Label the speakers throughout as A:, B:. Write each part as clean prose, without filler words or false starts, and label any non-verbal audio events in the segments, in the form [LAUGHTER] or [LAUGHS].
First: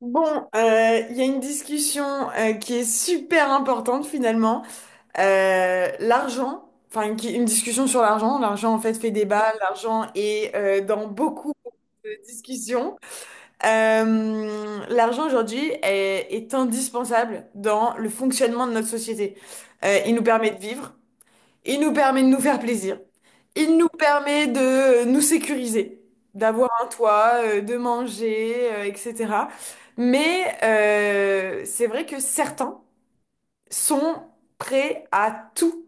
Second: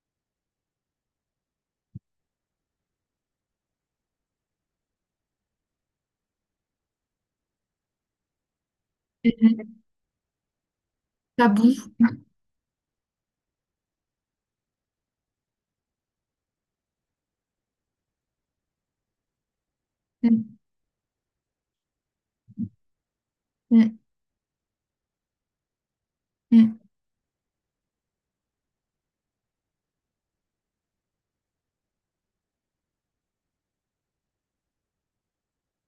A: Il y a une discussion qui est super importante finalement. Une discussion sur l'argent. L'argent en fait fait débat.
B: Mhm.
A: L'argent est dans beaucoup
B: Tabou.
A: de discussions. L'argent aujourd'hui est indispensable dans le fonctionnement de notre société. Il nous permet
B: Mhm.
A: de vivre. Il nous permet de nous faire plaisir. Il nous permet de nous sécuriser, d'avoir
B: Mhm.
A: un toit, de manger, etc. Mais c'est vrai que certains sont prêts à tout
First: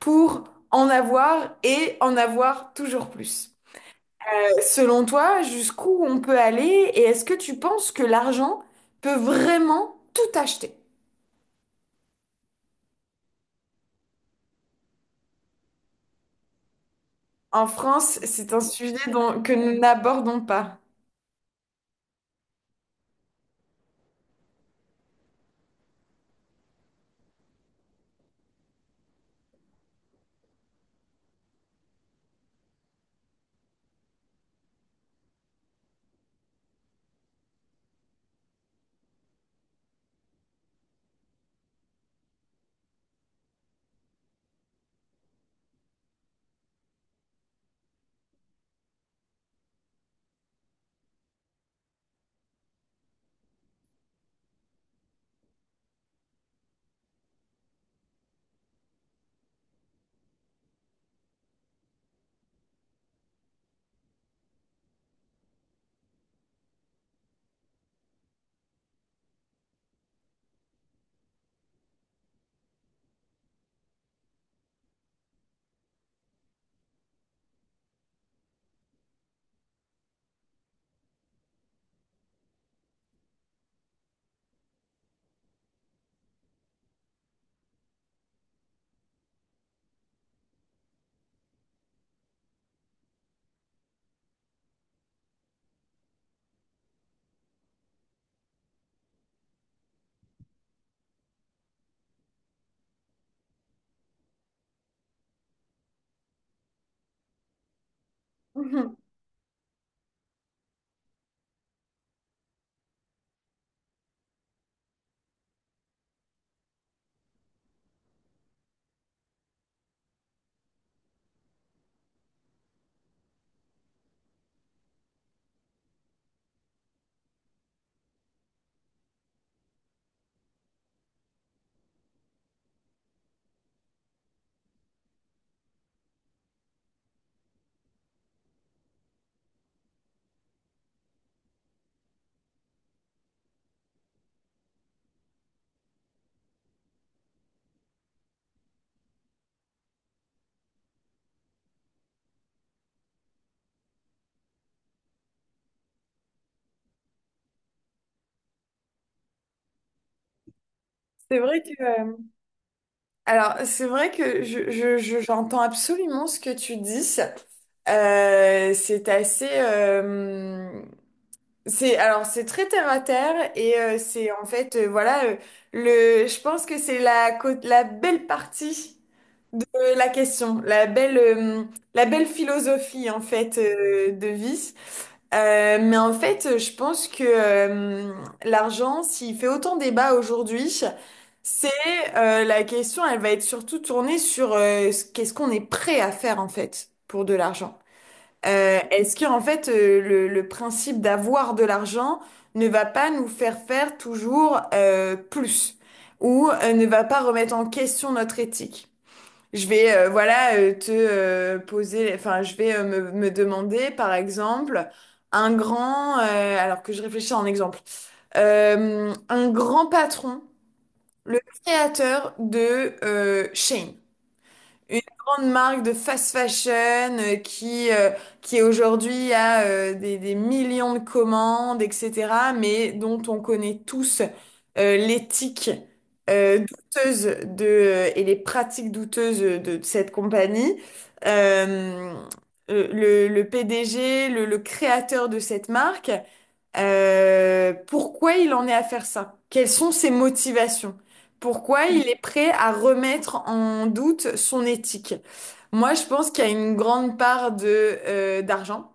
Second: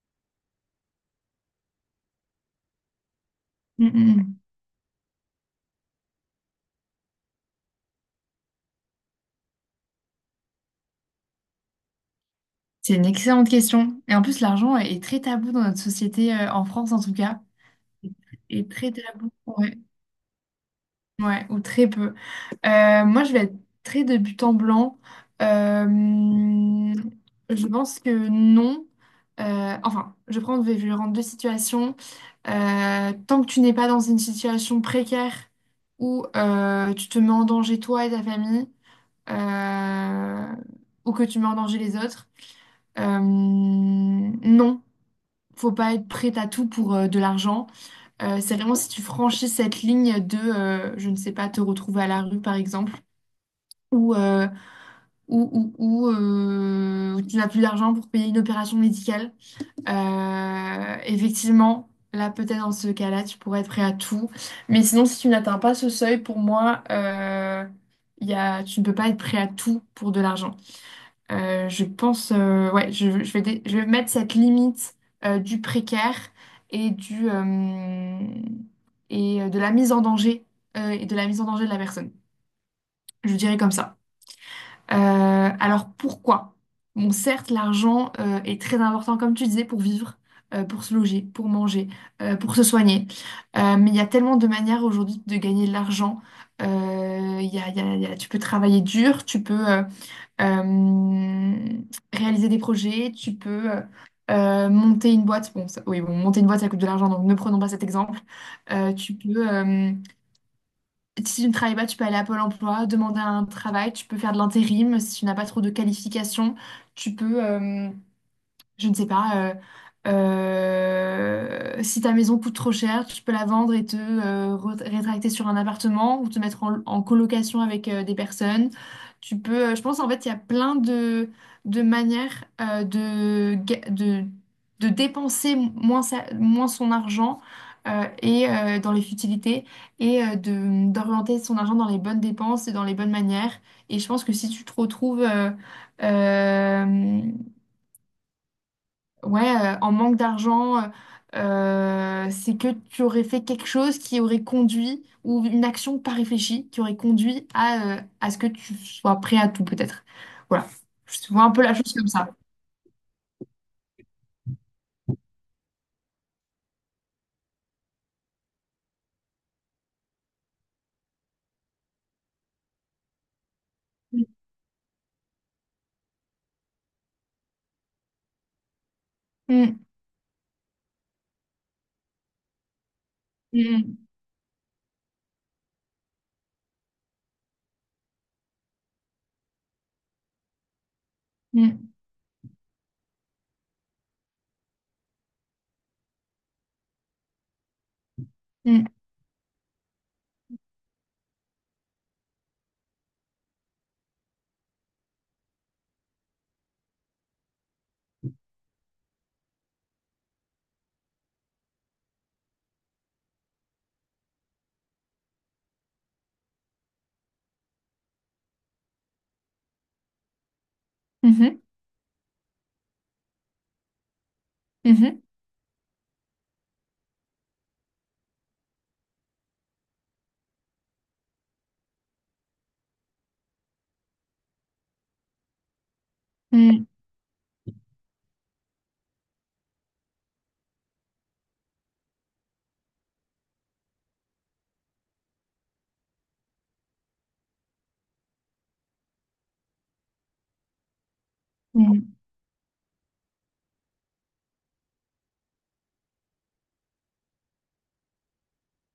A: pour en avoir et en avoir toujours plus.
B: Mhm. Mhm.
A: Selon toi, jusqu'où on peut aller et est-ce que tu penses que l'argent peut vraiment tout acheter?
B: C'est une excellente question. Et en plus, l'argent est très tabou dans notre société, en France en tout cas.
A: En France, c'est un
B: Est très
A: sujet
B: tabou.
A: que
B: Ouais.
A: nous n'abordons pas. [LAUGHS]
B: Ouais, ou très peu. Moi, je vais être très débutant blanc. Euh, je pense que non. Enfin, je prends, je vais rendre deux situations. Tant que tu n'es pas dans une situation précaire où tu te mets en danger toi et ta famille, euh, ou que tu mets en danger les autres. Non, faut pas être prête à tout pour de l'argent. C'est vraiment si tu franchis cette ligne de, je ne sais pas, te retrouver à la rue par exemple, ou euh, où tu n'as plus d'argent pour payer une opération médicale. Effectivement. Là, peut-être dans ce cas-là, tu pourrais être prêt à tout. Mais sinon, si tu n'atteins pas ce seuil, pour moi, il y a, tu ne peux pas être prêt à tout pour de l'argent. Je pense, ouais, je vais mettre cette limite du précaire et du et de la mise en danger et de la mise en danger de la personne. Je dirais comme ça. Euh, alors pourquoi? Bon, certes, l'argent est très important, comme tu disais, pour vivre, pour se loger, pour manger, pour se soigner. Mais il y a tellement de manières aujourd'hui de gagner de l'argent. Il y a, tu peux travailler dur, tu peux euh, réaliser des projets, tu peux monter une boîte. Bon, ça- oui, bon, monter une boîte, ça coûte de l'argent, donc ne prenons pas cet exemple.
A: Mhm.
B: Tu peux, si tu ne travailles pas, tu peux aller à Pôle Emploi, demander un travail, tu peux faire de l'intérim si tu n'as pas trop de qualifications, tu peux. Je ne sais pas. Si ta maison coûte trop cher, tu peux la vendre et te rétracter sur un appartement ou te mettre en, en colocation avec des personnes. Tu peux, je pense en fait, il y a plein de manières de dépenser moins, moins son argent et dans les futilités et d'orienter son argent dans les bonnes dépenses et dans les bonnes manières. Et je pense que si tu te retrouves, euh, ouais, en manque d'argent, c'est que tu aurais fait quelque chose qui aurait conduit, ou une action pas réfléchie, qui aurait conduit à ce que tu sois prêt à tout, peut-être. Voilà. Je
A: C'est
B: vois un
A: vrai
B: peu
A: que
B: la chose comme ça.
A: Alors, c'est vrai que j'entends absolument ce que tu dis. C'est assez, c'est très terre à terre et
B: Mm,
A: c'est en fait le, je pense que c'est la belle partie de la question, la belle philosophie en fait
B: mm,
A: de vie. Mais je pense que l'argent, s'il fait autant débat aujourd'hui, c'est
B: mm,
A: la question, elle va être surtout tournée sur qu'est-ce qu'on est prêt à faire en fait pour de l'argent.
B: mm,
A: Est-ce que en fait le principe d'avoir de l'argent ne va pas nous faire faire toujours plus ou ne va pas remettre en question notre éthique? Je vais voilà te poser, enfin Je vais me demander par exemple alors que je réfléchis en exemple, un grand patron, le
B: mm,
A: créateur de Shane. Une
B: mhm,
A: grande marque de fast fashion euh, qui, euh, qui aujourd'hui a des millions de commandes, etc., mais dont on connaît tous l'éthique
B: mhm, mm,
A: douteuse et les pratiques douteuses de cette compagnie. Euh, le PDG, le créateur de cette marque. Pourquoi il en est à faire ça? Quelles sont ses motivations? Pourquoi il
B: mm,
A: est prêt à remettre en doute son éthique? Moi, je pense qu'il y a une grande part d'argent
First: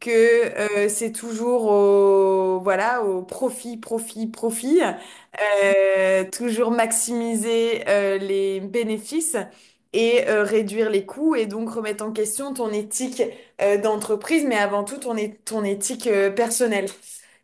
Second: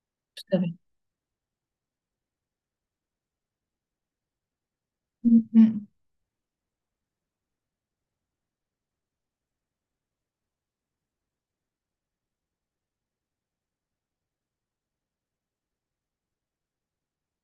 A: que
B: tout à fait.
A: euh, c'est toujours au voilà, au profit, profit, profit,
B: Mm, mm,
A: toujours maximiser les bénéfices et réduire les coûts et donc remettre en question ton éthique d'entreprise, mais avant tout ton éthique personnelle.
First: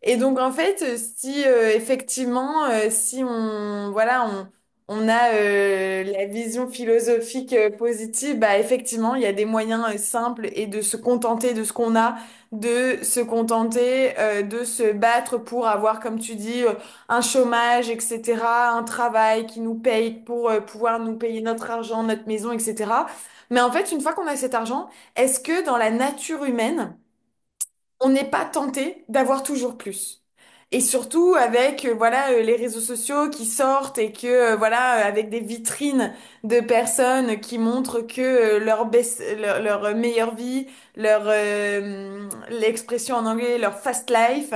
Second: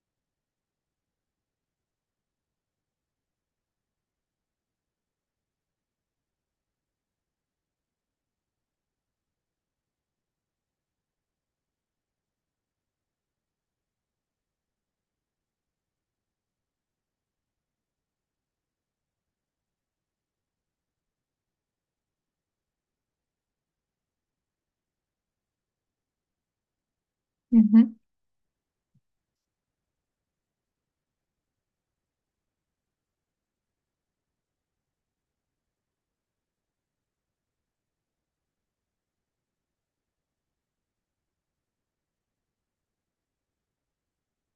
A: Et donc en fait, si effectivement, si on voilà, on a la vision philosophique positive, bah effectivement, il y a des moyens simples et de se contenter de ce qu'on a de se contenter de se battre pour avoir, comme tu dis, un chômage, etc., un travail qui nous paye pour pouvoir nous payer notre argent, notre maison, etc. Mais en fait, une fois qu'on a cet argent, est-ce que dans la nature humaine,
B: mhm,
A: on n'est pas tenté d'avoir toujours plus. Et surtout avec les réseaux sociaux qui sortent et que avec des vitrines de personnes qui montrent que leur, best- leur leur, meilleure vie, leur l'expression en anglais, leur fast life.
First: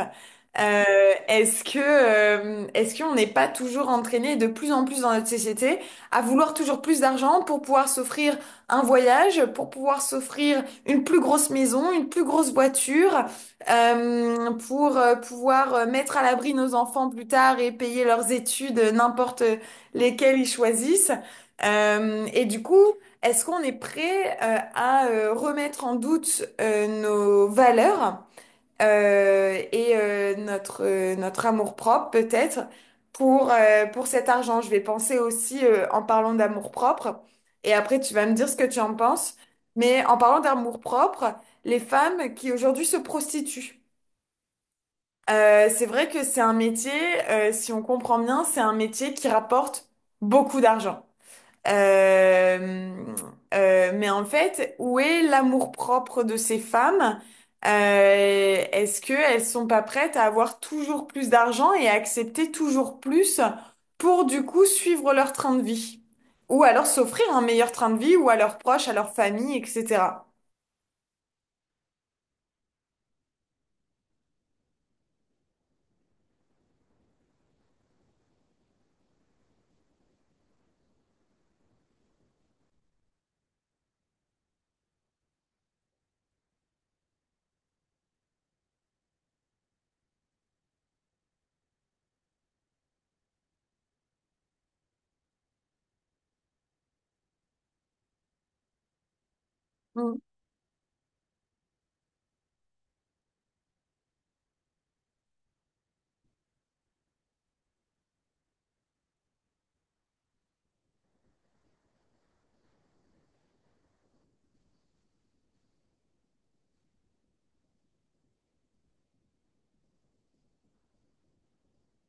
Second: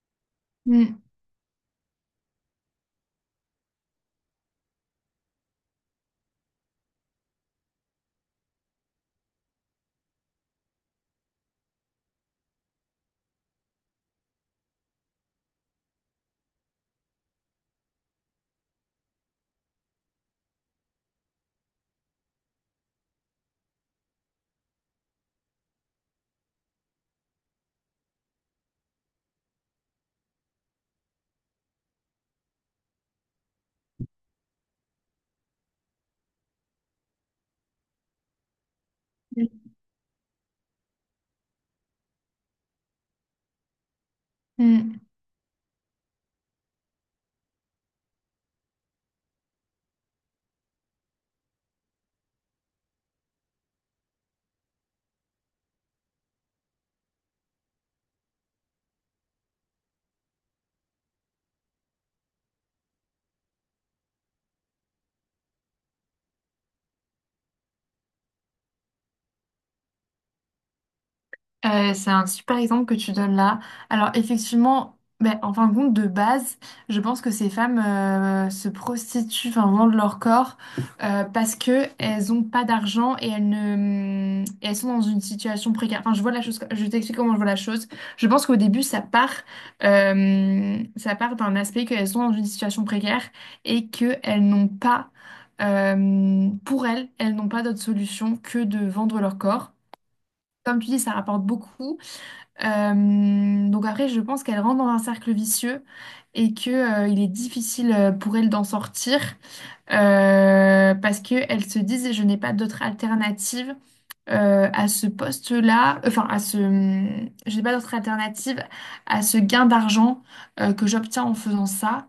A: euh,
B: mm,
A: Est-ce que est-ce qu'on n'est pas toujours entraîné de plus en plus dans notre société à vouloir toujours plus d'argent pour pouvoir s'offrir un voyage, pour pouvoir s'offrir une plus grosse maison, une plus grosse voiture, pour pouvoir mettre à l'abri nos enfants plus tard et payer leurs études, n'importe lesquelles ils choisissent. Et du coup, est-ce qu'on est prêt à remettre en doute nos valeurs et notre amour-propre peut-être pour cet argent? Je vais penser aussi en parlant d'amour-propre et après tu vas me dire ce que tu en penses.
B: mm,
A: Mais en parlant d'amour-propre, les femmes qui aujourd'hui se prostituent.
B: mm.
A: C'est vrai que c'est un métier, si on comprend bien, c'est un métier qui rapporte beaucoup d'argent. Euh, mais où est l'amour-propre de ces femmes? Est-ce qu'elles sont pas prêtes à avoir toujours plus d'argent et à accepter toujours plus pour du coup suivre leur train de vie? Ou alors s'offrir un meilleur train de vie ou à leurs proches, à leur famille, etc.
B: C'est un super exemple que tu donnes là. Alors effectivement, ben, en fin de compte, de base, je pense que ces femmes se prostituent, enfin vendent leur corps parce que elles ont pas d'argent et elles ne, et elles sont dans une situation précaire. Enfin, je vois la chose, je t'explique comment je vois la chose. Je pense qu'au début, ça part d'un aspect qu'elles sont dans une situation précaire et qu'elles n'ont pas, pour elles, elles n'ont pas d'autre solution que de vendre leur corps. Comme tu dis, ça rapporte beaucoup. Donc après, je pense qu'elle rentre dans un cercle vicieux et que, il est difficile pour elle d'en sortir parce qu'elle se dit, je n'ai pas d'autre alternative à ce poste-là, enfin à ce, je n'ai pas d'autre alternative à ce gain d'argent que j'obtiens en faisant ça.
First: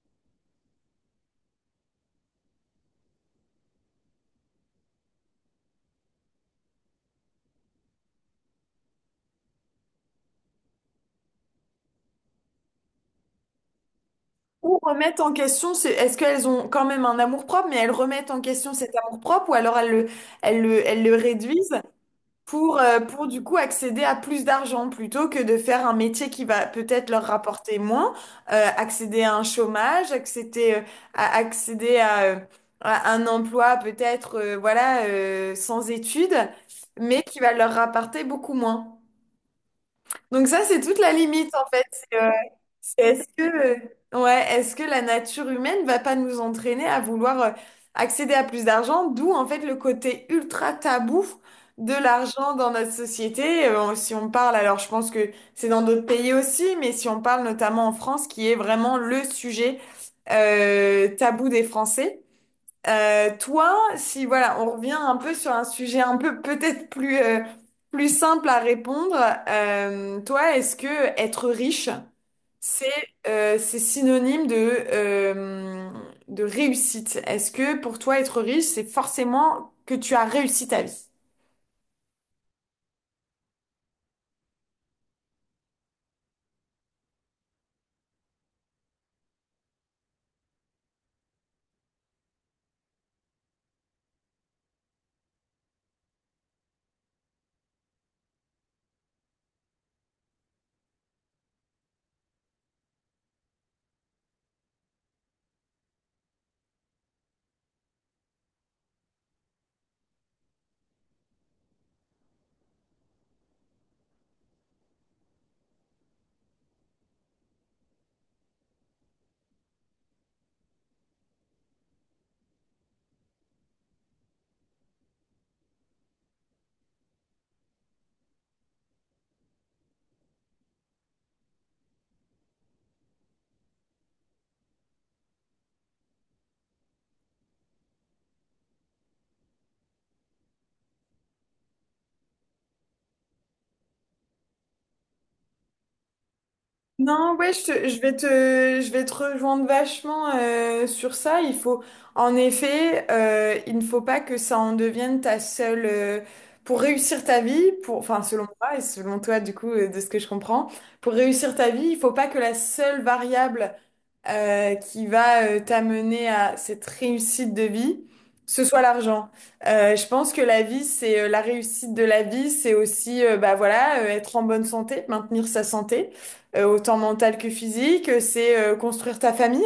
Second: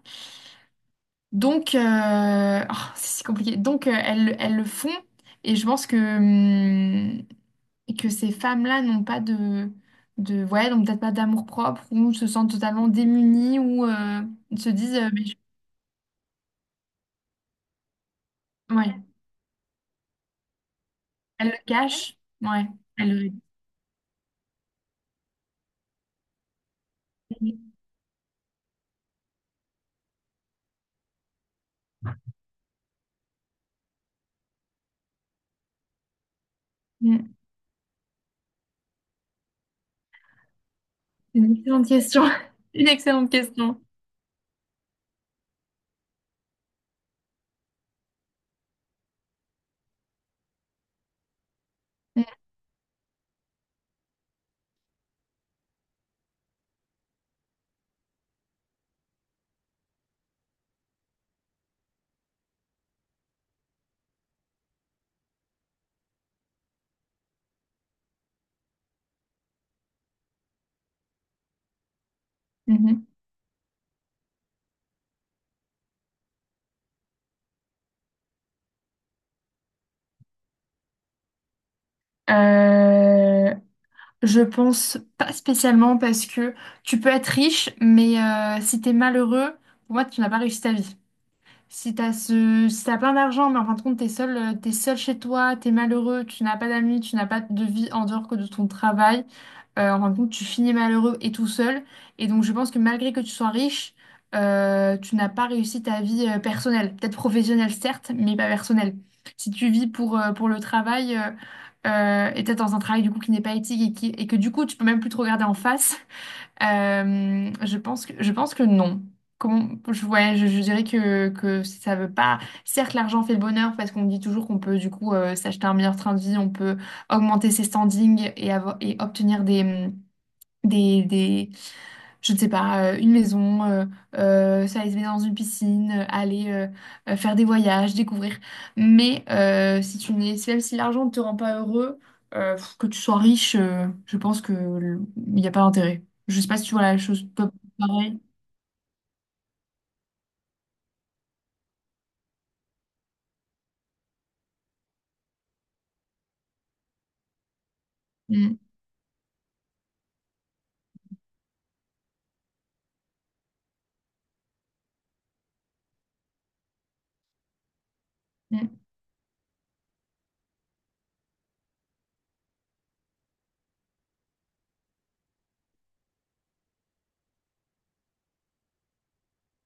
B: Donc, oh, c'est si compliqué. Donc, elles, elles le font et je pense que, et que ces femmes-là n'ont pas de, de ouais, donc peut-être pas d'amour-propre ou se sentent totalement démunies ou se
A: Ou
B: disent
A: remettent
B: mais
A: en
B: je-
A: question, est-ce qu'elles ont quand même un amour-propre, mais elles remettent en question cet
B: ouais,
A: amour-propre, ou alors elles le
B: elles le
A: réduisent
B: cachent. Ouais, elles
A: pour
B: le-
A: du coup accéder à plus d'argent, plutôt que de faire un métier qui va peut-être leur rapporter moins, accéder à un chômage, accéder à un emploi peut-être sans études, mais
B: Mm.
A: qui va leur rapporter beaucoup moins. Donc ça, c'est toute la
B: C'est une
A: limite en fait.
B: excellente question. [LAUGHS] Une
A: C'est est-ce
B: excellente
A: que,
B: question.
A: ouais, est-ce que la nature humaine va pas nous entraîner à vouloir accéder à plus d'argent, d'où en fait le côté ultra tabou de
B: Mm.
A: l'argent dans notre société. Si on parle, alors je pense que c'est dans d'autres pays aussi, mais si on parle notamment en France, qui est vraiment le sujet tabou des Français. Toi, si voilà, on revient un peu sur un sujet un peu peut-être plus plus simple à répondre. Toi, est-ce que être riche, c'est
B: Mhm.
A: c'est synonyme euh, de réussite? Est-ce que pour toi, être riche, c'est forcément que tu as réussi ta vie?
B: Euh, je pense pas spécialement parce que tu peux être riche, mais si t'es malheureux, pour moi, tu n'as pas réussi ta vie. Si t'as plein d'argent, mais en fin de compte, t'es seul chez toi, t'es malheureux, tu n'as pas d'amis, tu n'as pas de vie en dehors que de ton travail, en fin de compte, tu finis malheureux et tout seul. Et donc, je pense que malgré que tu sois riche, tu n'as pas réussi ta vie personnelle. Peut-être professionnelle, certes, mais pas personnelle. Si tu vis pour le travail, et peut-être dans un travail du coup qui n'est pas éthique et, qui- et que du coup, tu peux même plus te regarder en face, je pense que, non. Comment, je, ouais, je dirais que ça veut pas. Certes, l'argent fait le bonheur parce qu'on dit toujours qu'on peut du coup s'acheter un meilleur train de vie, on peut augmenter ses standings et, avoir, et obtenir des, des, je ne sais pas, une maison, s'aller se baigner dans une piscine, aller faire des voyages, découvrir. Mais si tu n'es, si- même si l'argent ne te rend pas heureux, que tu sois riche, je pense que le- il n'y a pas d'intérêt. Je ne sais pas si tu vois la chose
A: Non, ouais, je, te- je vais
B: pareil.
A: te, je vais te rejoindre vachement sur ça. Il faut, en effet, il ne faut pas que ça en devienne ta seule, pour réussir ta vie, pour, enfin, selon
B: Mm,
A: moi et selon toi, du coup, de ce que je comprends, pour réussir ta vie, il faut pas que la seule variable qui va t'amener à cette réussite de vie, ce
B: mm,
A: soit l'argent. Je pense que la vie, c'est la réussite de la vie, c'est aussi bah voilà, être en bonne santé, maintenir sa santé, autant mentale que physique, c'est construire ta famille.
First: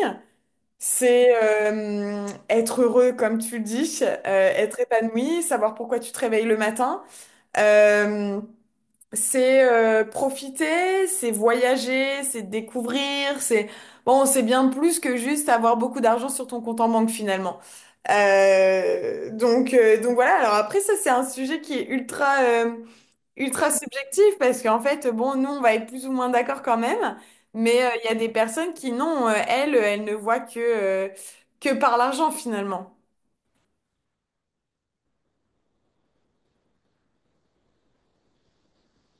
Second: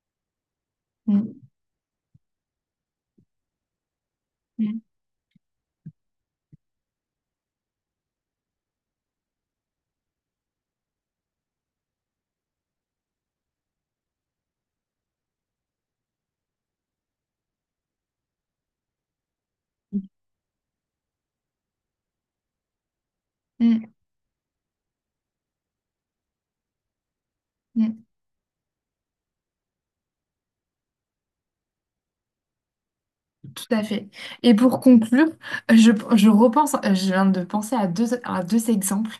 A: C'est
B: mm,
A: euh, être heureux, comme tu le dis, être
B: mm,
A: épanoui, savoir pourquoi tu te réveilles le matin. Euh, c'est profiter, c'est voyager, c'est découvrir, c'est bon, c'est bien plus que juste avoir beaucoup d'argent sur ton compte en banque finalement. Donc voilà. Alors après ça c'est un sujet qui est ultra ultra
B: mm,
A: subjectif parce qu'en fait bon nous on va être plus ou moins d'accord quand même, mais il
B: mm.
A: y a des personnes qui non elles ne voient que par l'argent finalement.
B: Tout à fait. Et pour conclure, je viens de penser à deux exemples.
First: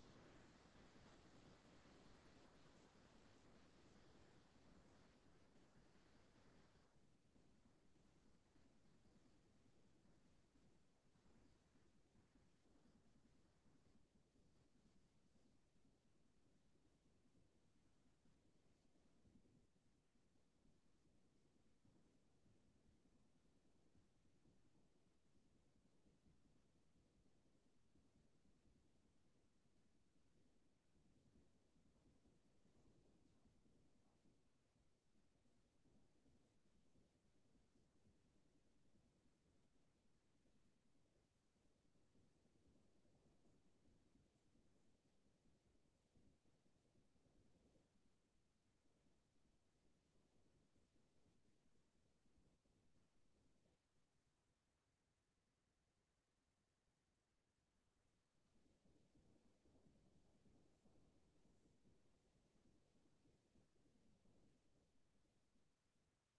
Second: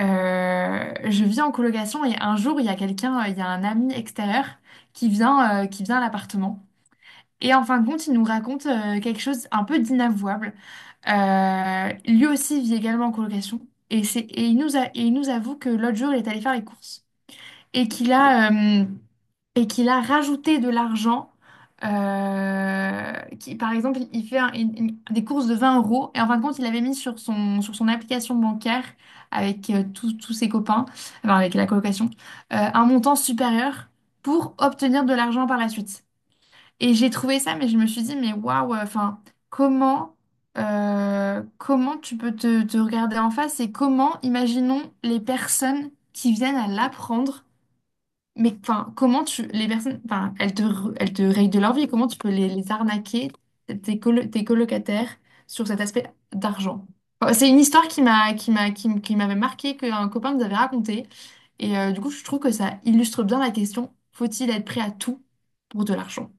B: Je vis en colocation et un jour, il y a quelqu'un, il y a un ami extérieur qui vient à l'appartement. Et en fin de compte, il nous raconte quelque chose un peu d'inavouable. Lui aussi vit également en colocation. Et, c'est, et, il nous a, et il nous avoue que l'autre jour, il est allé faire les courses. Et qu'il a, euh, et qu'il a rajouté de l'argent. euh, qui, par exemple, il fait des courses de 20 € et en fin de compte, il avait mis sur son application bancaire avec tous ses copains, enfin avec la colocation, un montant supérieur pour obtenir de l'argent par la suite. Et j'ai trouvé ça, mais je me suis dit, mais waouh, enfin, comment, comment tu peux te regarder en face et comment, imaginons les personnes qui viennent à l'apprendre mais enfin, comment tu les personnes, enfin, elles te rayent de leur vie. Comment tu peux les arnaquer tes colocataires sur cet aspect d'argent? Enfin, c'est une histoire qui m'avait marqué qu'un copain nous avait raconté et du coup je trouve que ça illustre bien la question. Faut-il être prêt à tout pour de l'argent?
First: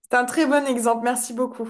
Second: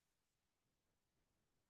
A: C'est un très bon exemple. Merci beaucoup.